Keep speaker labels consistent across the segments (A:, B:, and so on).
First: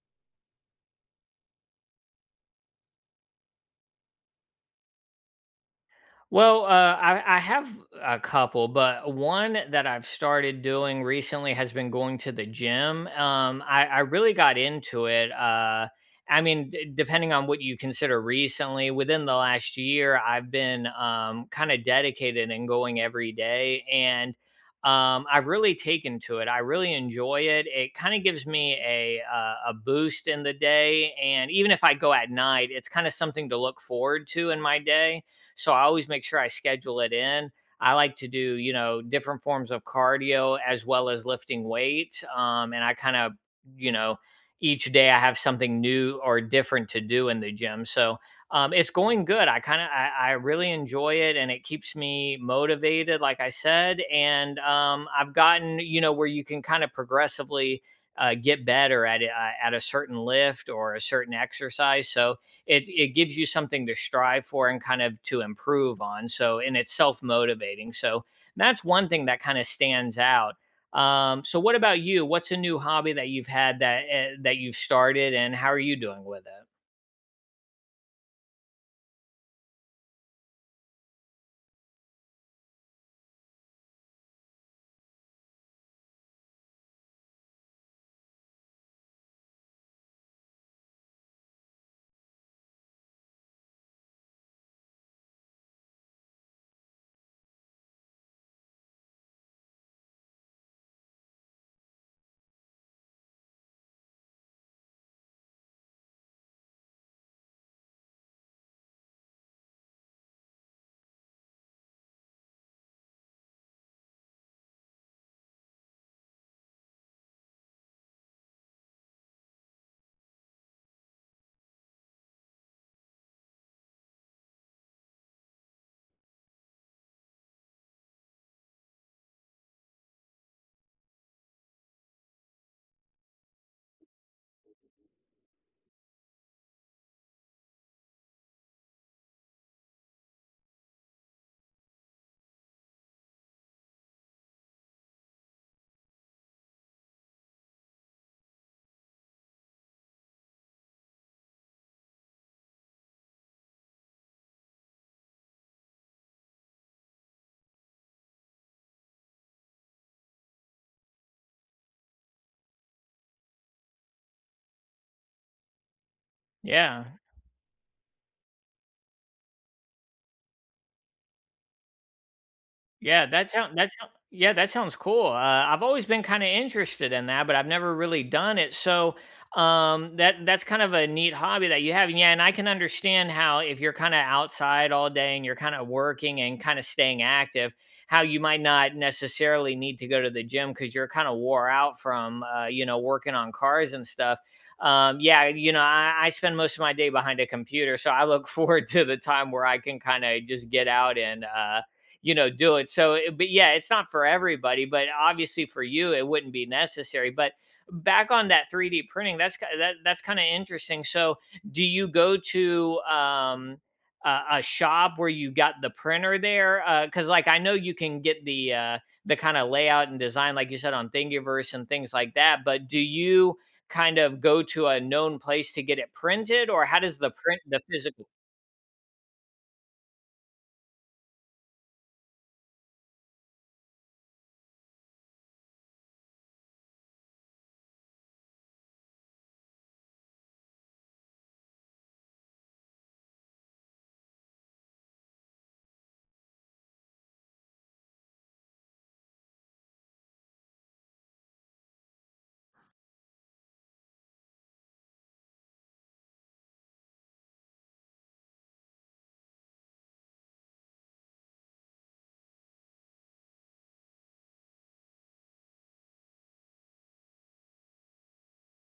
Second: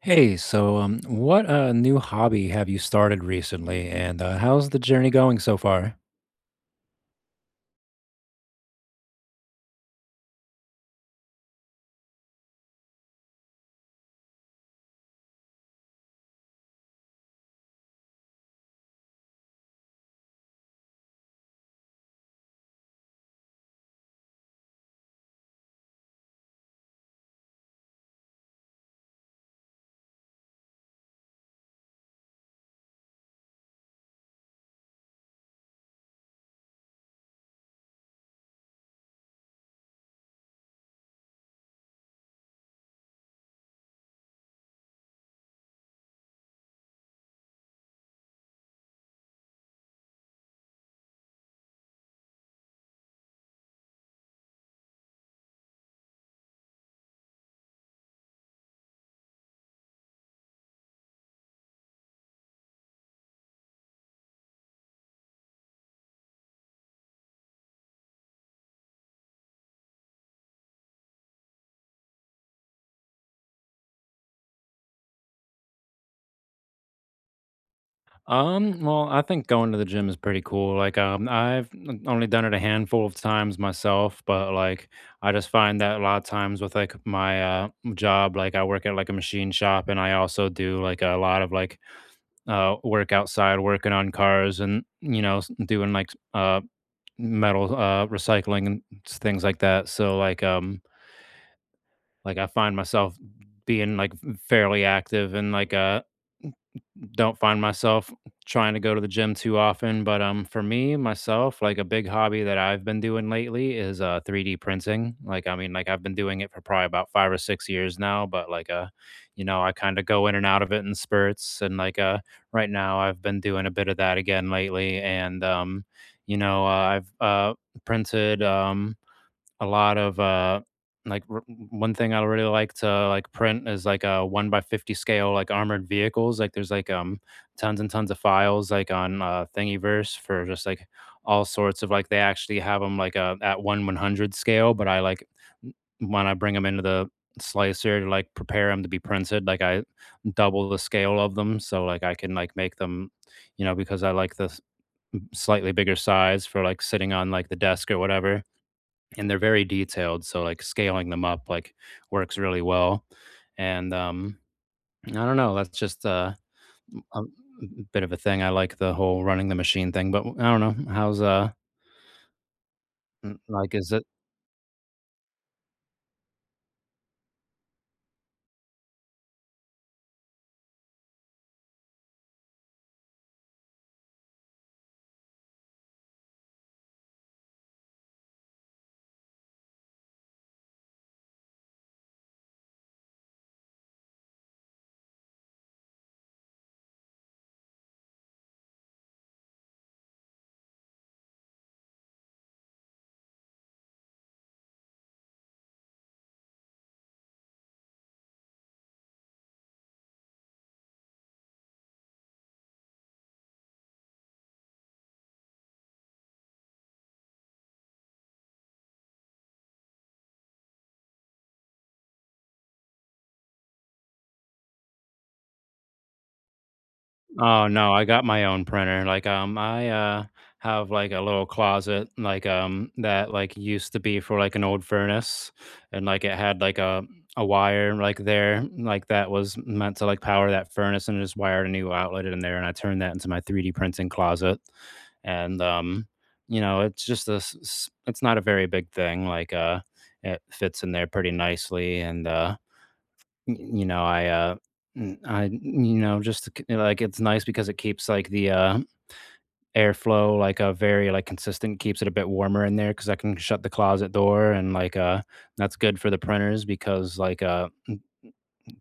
A: Hey, so what new hobby have you started recently, and how's the journey going so far?
B: Well, I have a couple, but one that I've started doing recently has been going to the gym. I really got into it. I mean, depending on what you consider recently, within the last year, I've been kind of dedicated and going every day. And I've really taken to it. I really enjoy it. It kind of gives me a boost in the day. And even if I go at night, it's kind of something to look forward to in my day, so I always make sure I schedule it in. I like to do, you know, different forms of cardio as well as lifting weights. And I kind of, you know, each day I have something new or different to do in the gym. So it's going good. I kind of, I really enjoy it and it keeps me motivated, like I said. And I've gotten, you know, where you can kind of progressively get better at it, at a certain lift or a certain exercise. So it gives you something to strive for and kind of to improve on. So, and it's self motivating. So that's one thing that kind of stands out. So what about you? What's a new hobby that you've had that you've started, and how are you doing with it?
A: Well, I think going to the gym is pretty cool. Like, I've only done it a handful of times myself, but like, I just find that a lot of times with like my job, like I work at like a machine shop, and I also do like a lot of like work outside, working on cars, and you know, doing like metal recycling and things like that. So, like, I find myself being, like, fairly active and, like, don't find myself trying to go to the gym too often, but, for me, myself, like, a big hobby that I've been doing lately is, 3D printing. Like, I mean, like, I've been doing it for probably about 5 or 6 years now, but, like, I kinda go in and out of it in spurts, and, like, right now, I've been doing a bit of that again lately, and, I've, printed, a lot of, like, r one thing I really like to, like, print is, like, a 1 by 50 scale, like, armored vehicles, like, there's, like, tons and tons of files, like, on, Thingiverse for just, like, all sorts of, like they actually have them like, at 1/100 scale, but I, like, w when I bring them into the slicer to, like, prepare them to be printed, like, I double the scale of them so, like, I can, like, make them, you know, because I like the s slightly bigger size for, like, sitting on, like, the desk or whatever, and they're very detailed. So like scaling them up like works really well. And I don't know. That's just
B: Yeah.
A: a bit of a thing. I like the whole running the machine thing, but I don't know. How's
B: Yeah, that sounds.
A: like, is
B: That's,
A: it?
B: yeah, that sounds cool. I've always been kind of interested in that, but I've never really done it. So That that's kind of a neat hobby that you have. And yeah, and I can understand how if you're kind of outside all day and you're kind of working and kind of staying active, how you might not necessarily need to go to the gym because you're kind of wore out from you know, working on cars and stuff. Yeah, you know, I spend most of my day behind a computer, so I look forward to the time where I can kind of just get out and you know, do it. So it, but yeah, it's not for everybody, but obviously for you it wouldn't be necessary. But back on that 3D printing, that's that's kind of interesting. So do you go to a shop where you got the printer there? Because like, I know you can get the kind of layout and design, like you said, on thingiverse and things like that, but do you kind of go to a known place to get it printed, or how does the print,
A: Oh,
B: the
A: no, I got
B: physical.
A: my own printer. Like, I have like a little closet, like that like used to be for like an old furnace, and like it had like a wire like there, like that was meant to like power that furnace, and just wired a new outlet in there, and I turned that into my 3D printing closet, and you know, it's just this. It's not a very big thing. Like, it fits in there pretty nicely, and Y you know, I just c like, it's nice because it keeps, like, the, airflow, like, very, like, consistent, keeps it a bit warmer in there because I can shut the closet door, and, like, that's good for the printers because, like,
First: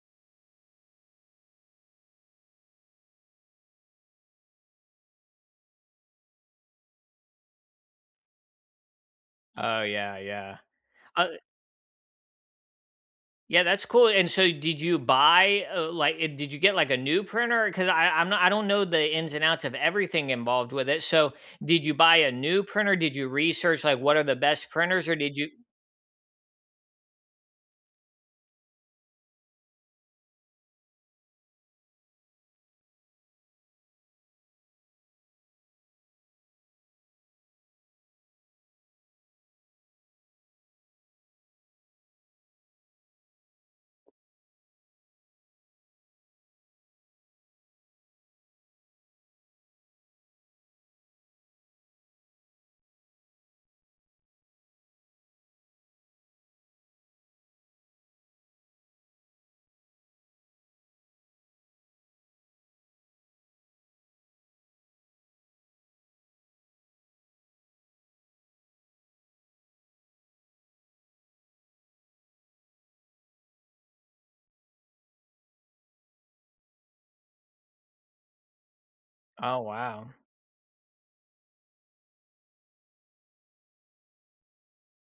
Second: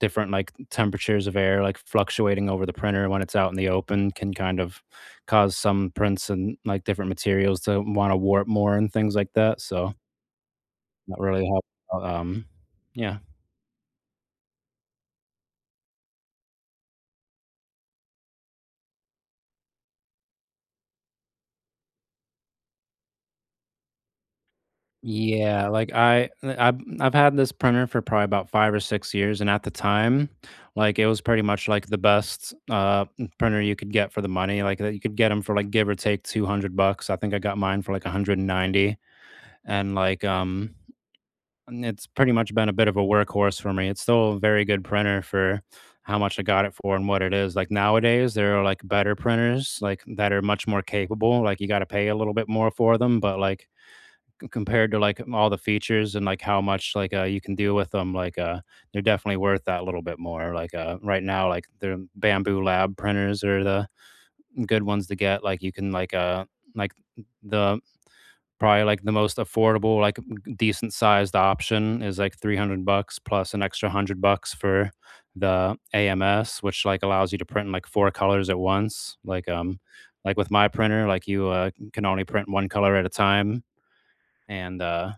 A: different, like, temperatures of air, like, fluctuating over the printer when it's out in the open can kind of cause some prints and, like, different materials to wanna warp more and things like that,
B: Oh
A: so
B: yeah, yeah.
A: that really helps out, yeah.
B: Yeah, that's cool. And so did you buy, like eh, did you get, like, a new printer? 'Cause I I'm not I don't know the ins and outs of everything involved with it. So did you buy a new printer? Did you research, like, what are the best printers, or did you.
A: Yeah, like I've had this printer for probably about 5 or 6 years, and at the time, like, it was pretty much, like, the best, printer you could get for the money, like, that you could get them for, like, give or take 200 bucks. I think I got mine for, like, 190, and, like, and it's pretty much been a bit of a workhorse for me. It's still a very good printer for how much I got it for and what it is. Like, nowadays, there are, like, better printers, like, that are much more capable, like, you gotta pay a little bit more for them, but, like, compared to, like, all the features and, like, how much, like, you can do with them, like, they're definitely worth that little bit more, like, right now, like, the Bamboo Lab printers are the good ones to get, like, you can, like, the probably, like, the most affordable, like, decent sized option is, like, 300 bucks plus an extra 100 bucks for the AMS, which, like, allows you to print in, like, 4 colors at once, like,
B: Oh, wow.
A: with my printer, like, you, can only print 1 color at a time, and,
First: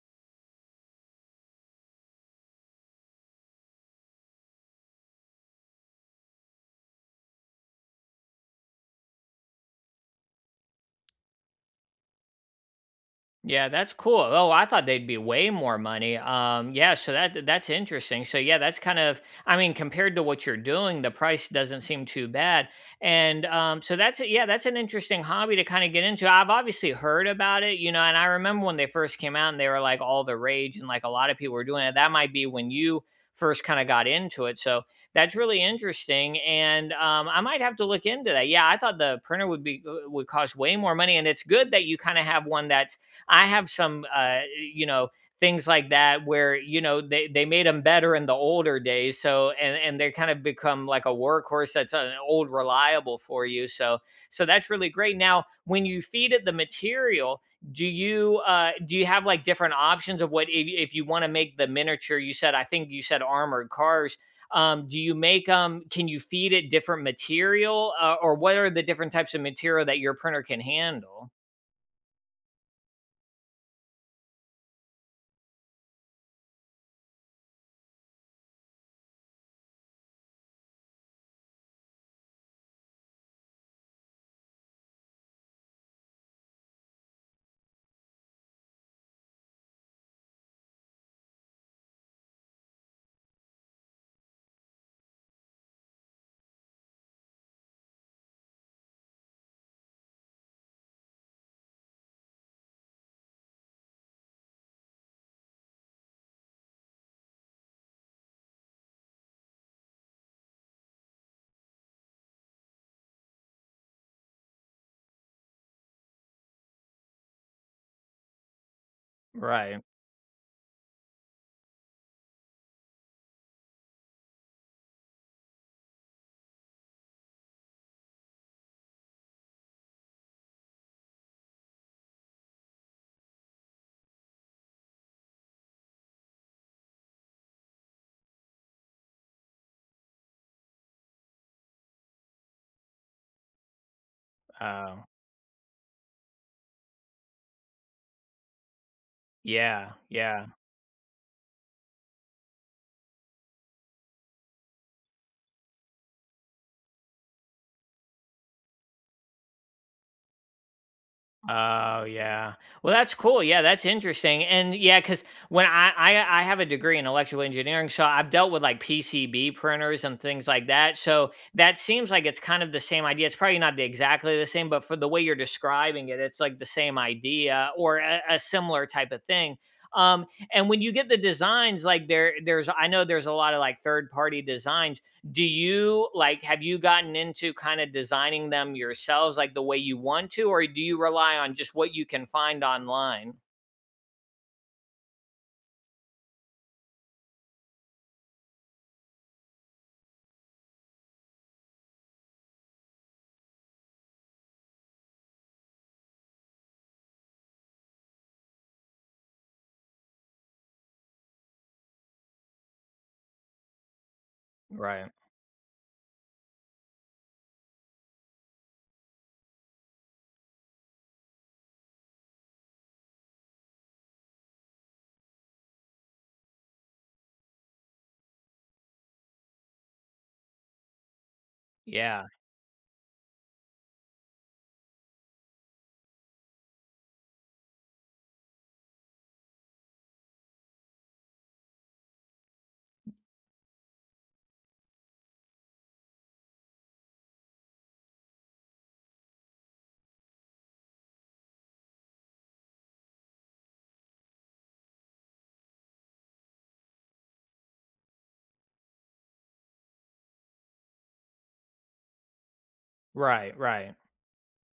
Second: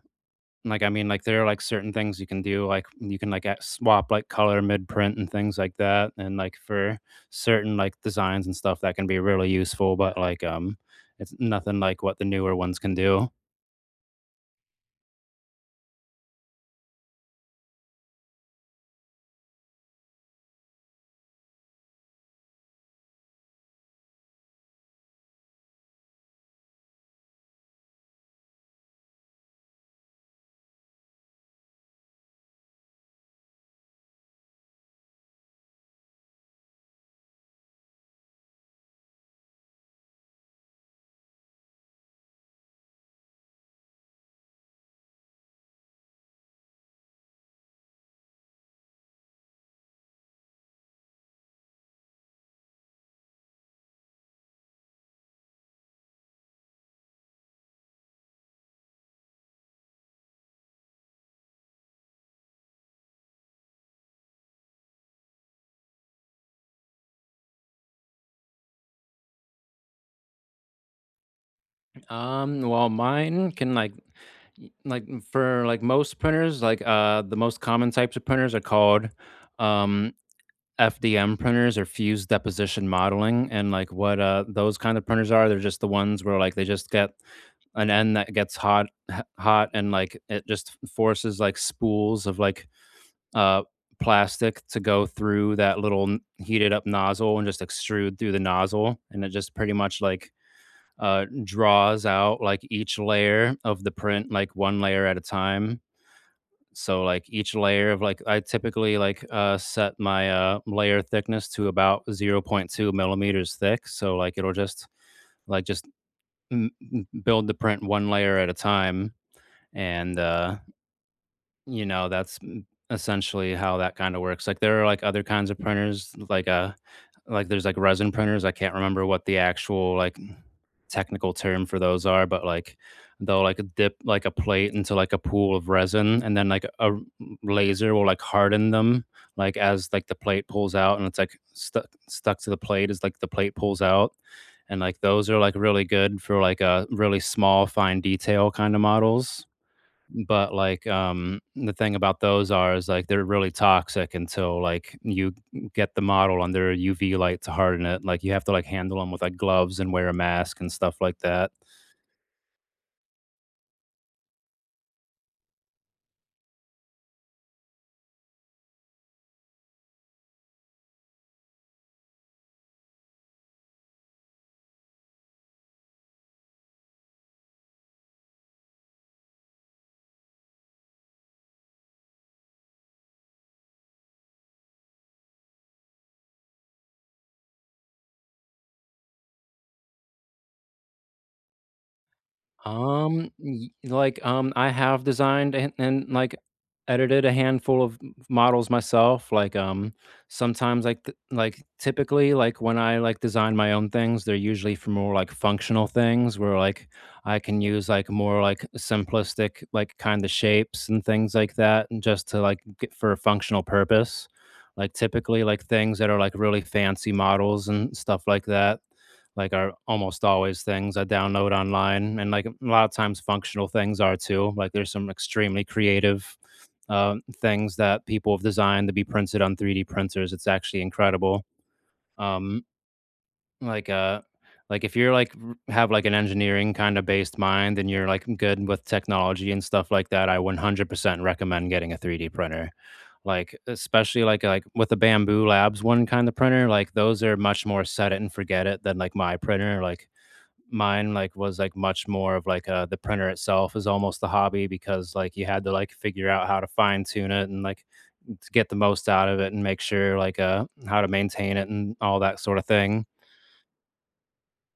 A: like, I mean, like, there are, like, certain things you can do, like, you can, like, at swap, like, color mid-print and things like that, and, like, for certain, like, designs and stuff that can be really useful, but, like, it's nothing like what the newer ones can do.
B: Yeah, that's cool. Oh, I thought they'd be way more money. Yeah, so that that's interesting. So yeah, that's kind of, I mean, compared to what you're doing, the price doesn't seem too bad. And so that's, yeah, that's an interesting hobby to kind of get into. I've obviously heard about it, you know, and I remember when they first came out and they were like all the rage and like a lot of people were doing it. That might be when you first kind of got into it. So that's really interesting, and I might have to look into that. Yeah, I thought the printer would be would cost way more money, and it's good that you kind of have one that's. I have some, you know, things like that where you know they made them better in the older days. So and they kind of become like a workhorse, that's an old reliable for you. So so that's really great. Now when you feed it the material, do you have like different options of what, if you want to make the miniature, you said, I think you said armored cars. Do you make, um, can you feed it different material, or what are the different types of material that your printer can handle?
A: Well, mine can, like, for, like, most printers, like, the most common types of printers are called, um FDM printers, or fused deposition modeling, and like what those kind of printers are. They're just the ones where like they just get an end that gets hot, hot, and like it just forces like spools of like uh plastic to go through that little heated up nozzle and just extrude through the nozzle, and it just pretty much like draws out like each layer of the print like one layer at a time. So like each layer of like I typically like set my layer thickness to about zero point 0.2 millimeters thick, so like it'll just like just build the print one layer at a time.
B: Right.
A: And you know, that's m essentially how that kinda works. Like, there are, like, other kinds of printers, like, there's, like, resin printers. I can't remember what the actual, like, technical term for those are, but, like, they'll, like, dip, like, a plate into, like, a pool of resin, and then, like, a r laser will, like, harden them, like, as, like, the plate pulls out, and it's, like, stuck to the plate as, like, the plate pulls out, and, like, those are, like, really good for, like, a really small, fine detail kinda models.
B: Yeah, yeah.
A: But like the thing about those are is like they're really toxic until like you get the model under a UV light to harden it, like you have to like handle them with like gloves and wear a mask and stuff like that.
B: Oh, yeah. Well, that's cool. Yeah, that's interesting. And yeah, because when I have a degree in electrical engineering, so I've dealt with like PCB printers and things like that. So that seems like it's kind of the same idea. It's probably not the- exactly the same, but for the way you're describing it, it's like the same idea or a similar type of thing. Um, and when you get the designs, like there's I know there's a lot of like third party designs. Do you like, have you gotten into kind of designing them yourselves, like the way you want to, or do you rely on just what you can find online?
A: Y like, I have designed and, like, edited a handful of m models myself, like, sometimes, like, th like, typically, like, when I, like, design my own things, they're usually for more, like, functional things where, like, I can use, like, more, like, simplistic, like, kinda shapes and things like that, and just to, like, get for a functional purpose. Like,
B: Right.
A: typically, like, things that are, like, really fancy models and stuff like that, like are almost always things I download online, and like a lot of times functional things are too. Like there's some extremely creative uh, things that people have designed to be printed on 3D printers. It's actually incredible.
B: Yeah.
A: Um, like like if you're like have like an engineering kind of based mind and you're like good with technology and stuff like that, I 100% recommend getting a 3D printer. Like especially like with the Bamboo Labs one kind of printer, like those are much more set it and forget it than like my printer. Like mine like was like much more of like the printer itself is almost the hobby, because like you had to like figure out how to fine tune it, and like to get the most out of it and make sure like how to maintain it and all that sort of thing.
B: Right. Right.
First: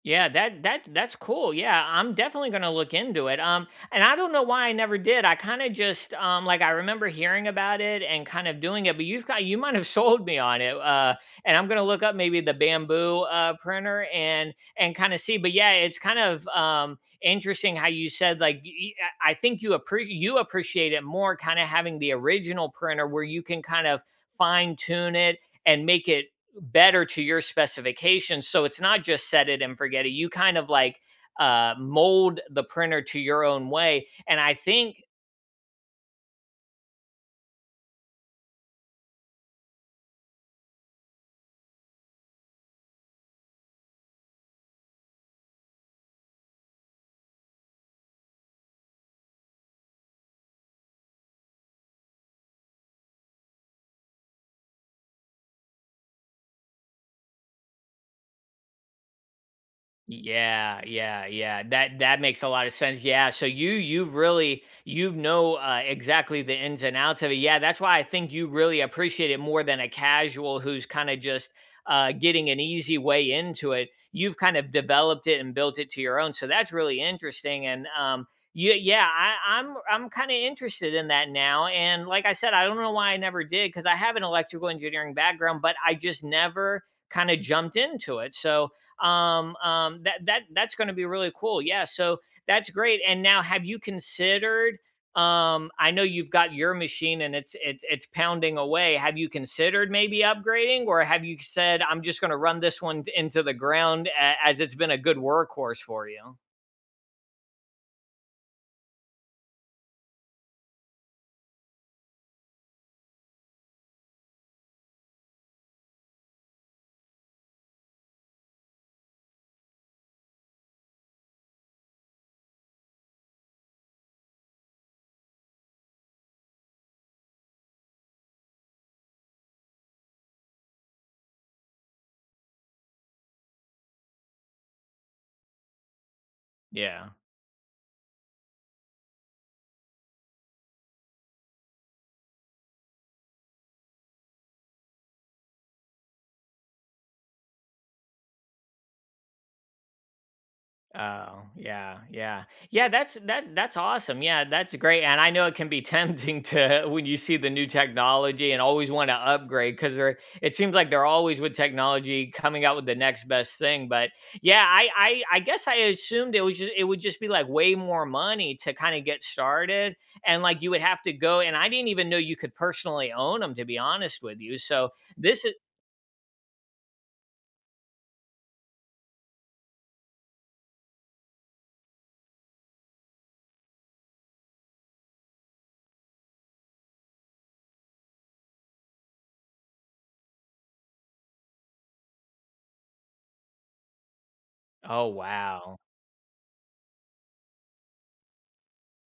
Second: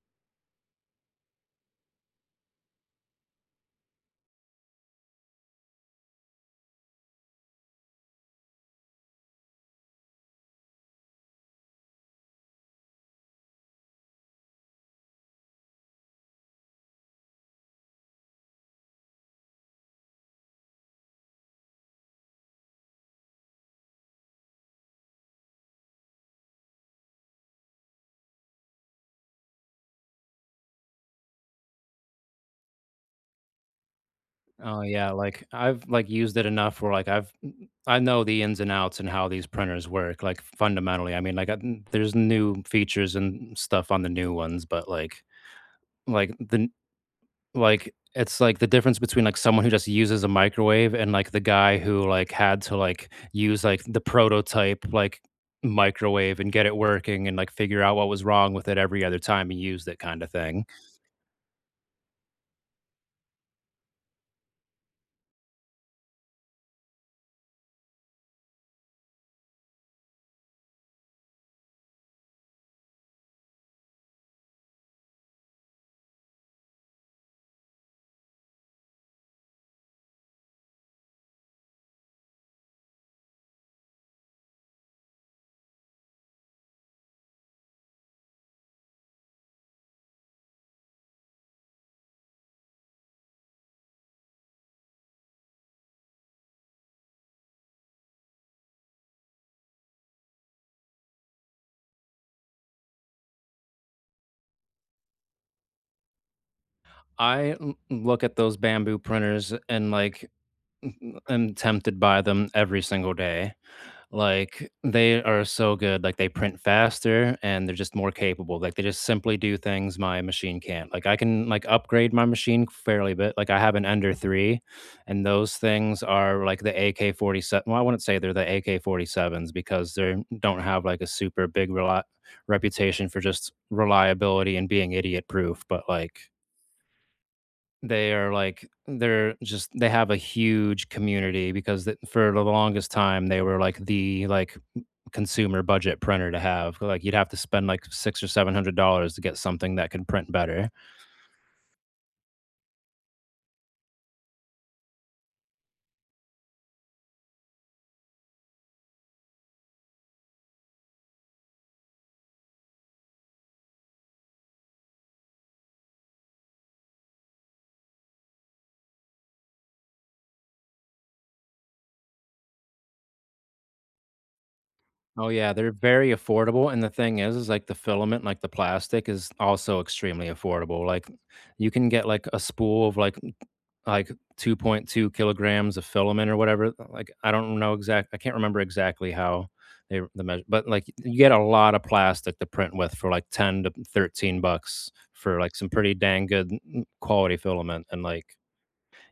B: Yeah, that that's cool. Yeah, I'm definitely gonna look into it. And I don't know why I never did. I kind of just like I remember hearing about it and kind of doing it, but you might have sold me on it. And I'm gonna look up maybe the bamboo printer and kind of see. But yeah, it's kind of interesting how you said, like, I think you appre you appreciate it more kind of having the original printer where you can kind of fine tune it and make it better to your specifications. So it's not just set it and forget it. You kind of like mold the printer to your own way. And I
A: Oh
B: think.
A: yeah, like I've like used it enough where like I know the ins and outs and how these printers work like fundamentally. I mean like there's new features and stuff on the new ones, but like the Like, it's like the difference between, like, someone who just uses a microwave and, like, the guy who, like, had to, like, use, like, the prototype, like, microwave and get it working and, like, figure out what was wrong with it every other time he used it kinda thing.
B: Yeah. That that makes a lot of sense. Yeah. So you have really, you know, exactly the ins and outs of it. Yeah, that's why I think you really appreciate it more than a casual who's kind of just getting an easy way into it. You've kind of developed it and built it to your own. So that's really interesting. And yeah, I'm kind of interested in that now. And like I said, I don't know why I never did, because I have an electrical engineering background, but I just never kind of jumped into it. So that's going to be really cool. Yeah, so that's great. And now, have you considered? I know you've got your machine and it's pounding away. Have you considered maybe upgrading, or have you said I'm just going to run this one into the ground, as it's been a good workhorse for you?
A: I l look at those Bamboo printers and, like, am tempted by them every single day. Like, they are so good, like, they print faster and they're just more capable, like, they just simply do things my machine can't. Like, I can, like, upgrade my machine fairly bit, like, I have an Ender 3, and those things are like the AK-47, well, I wouldn't say they're the AK-47s because they don't have, like, a super big reli reputation for just reliability and being idiot proof, but, like
B: Yeah.
A: they are like they're just, they have a huge community because th for the longest time, they were, like, the, like, consumer budget printer to have. Like, you'd have to spend, like, 6 or $700 to get something that could print better.
B: Oh, yeah, yeah. Yeah, that's awesome. Yeah, that's great. And I know it can be tempting to, when you see the new technology and always want to upgrade, because they're it seems like they're always with technology coming out with the next best thing. But yeah, I guess I assumed it was just, it would just be like way more money to kind of get started. And like you would have to go, and I didn't even know you could personally own them, to be honest with you. So
A: Oh,
B: this
A: yeah,
B: is,
A: they're very affordable, and the thing is, like, the filament, like, the plastic is also extremely affordable, like, you can get, like, a spool of, like, like 2.2 kilograms of filament or whatever. Like I don't know exact. I can't remember exactly how the measure, but like you get a lot of plastic to print with for like 10 to 13 bucks
B: oh
A: for like some
B: wow.
A: pretty dang good quality filament, and like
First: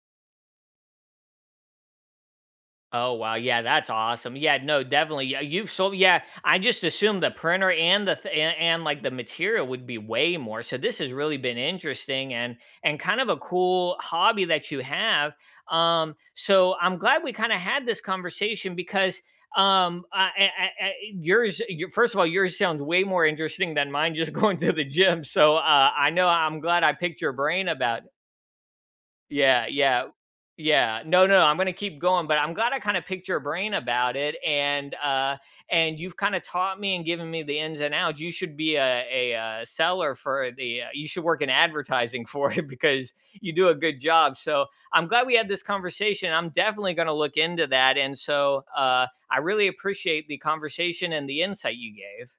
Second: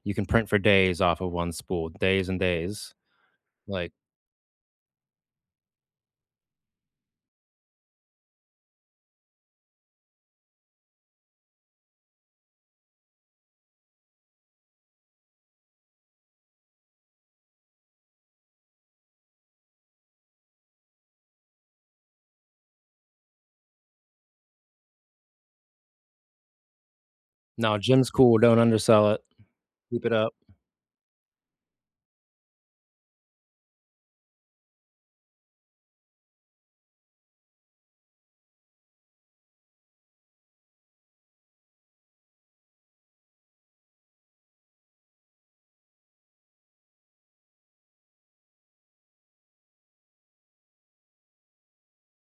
A: you can print for days off of one spool, days and days.
B: Oh wow, yeah, that's
A: Like,
B: awesome. Yeah, no, definitely. Yeah, you've sold. Yeah, I just assumed the printer and the and like the material would be way more. So this has really been interesting and kind of a cool hobby that you have. So I'm glad we kind of had this conversation, because um, I, I, first of all, yours sounds way more interesting than mine. Just going to the gym. So I know I'm glad I picked your brain
A: no,
B: about,
A: Jim's cool. Don't undersell it.
B: yeah,
A: Keep
B: yeah.
A: it up.
B: Yeah. No, no, I'm gonna keep going, but I'm glad I kinda picked your brain about it. And, and you've kinda taught me and given me the ins and outs. You should be a seller for the, uh, you should work in advertising for it because you do a good job. So I'm glad we had this conversation. I'm definitely gonna look into that. And so, I really appreciate the conversation and the insight you gave.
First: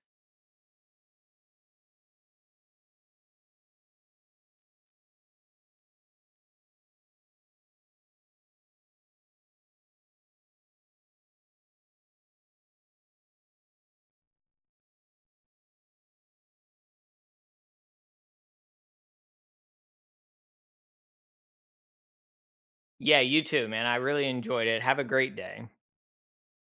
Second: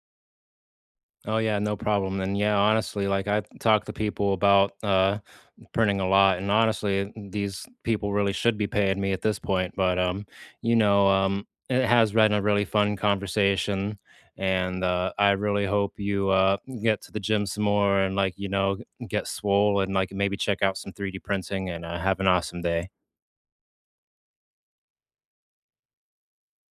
A: Oh yeah, no problem. And yeah, honestly, like I talk to people about printing a lot, and honestly, these people really should be paying me at this point, but it has been a really fun conversation, and I really hope you get to the gym some more, and like, get swole, and like maybe check out some 3D printing and, have an awesome day.
B: Yeah, you too, man. I really enjoyed it. Have a great day.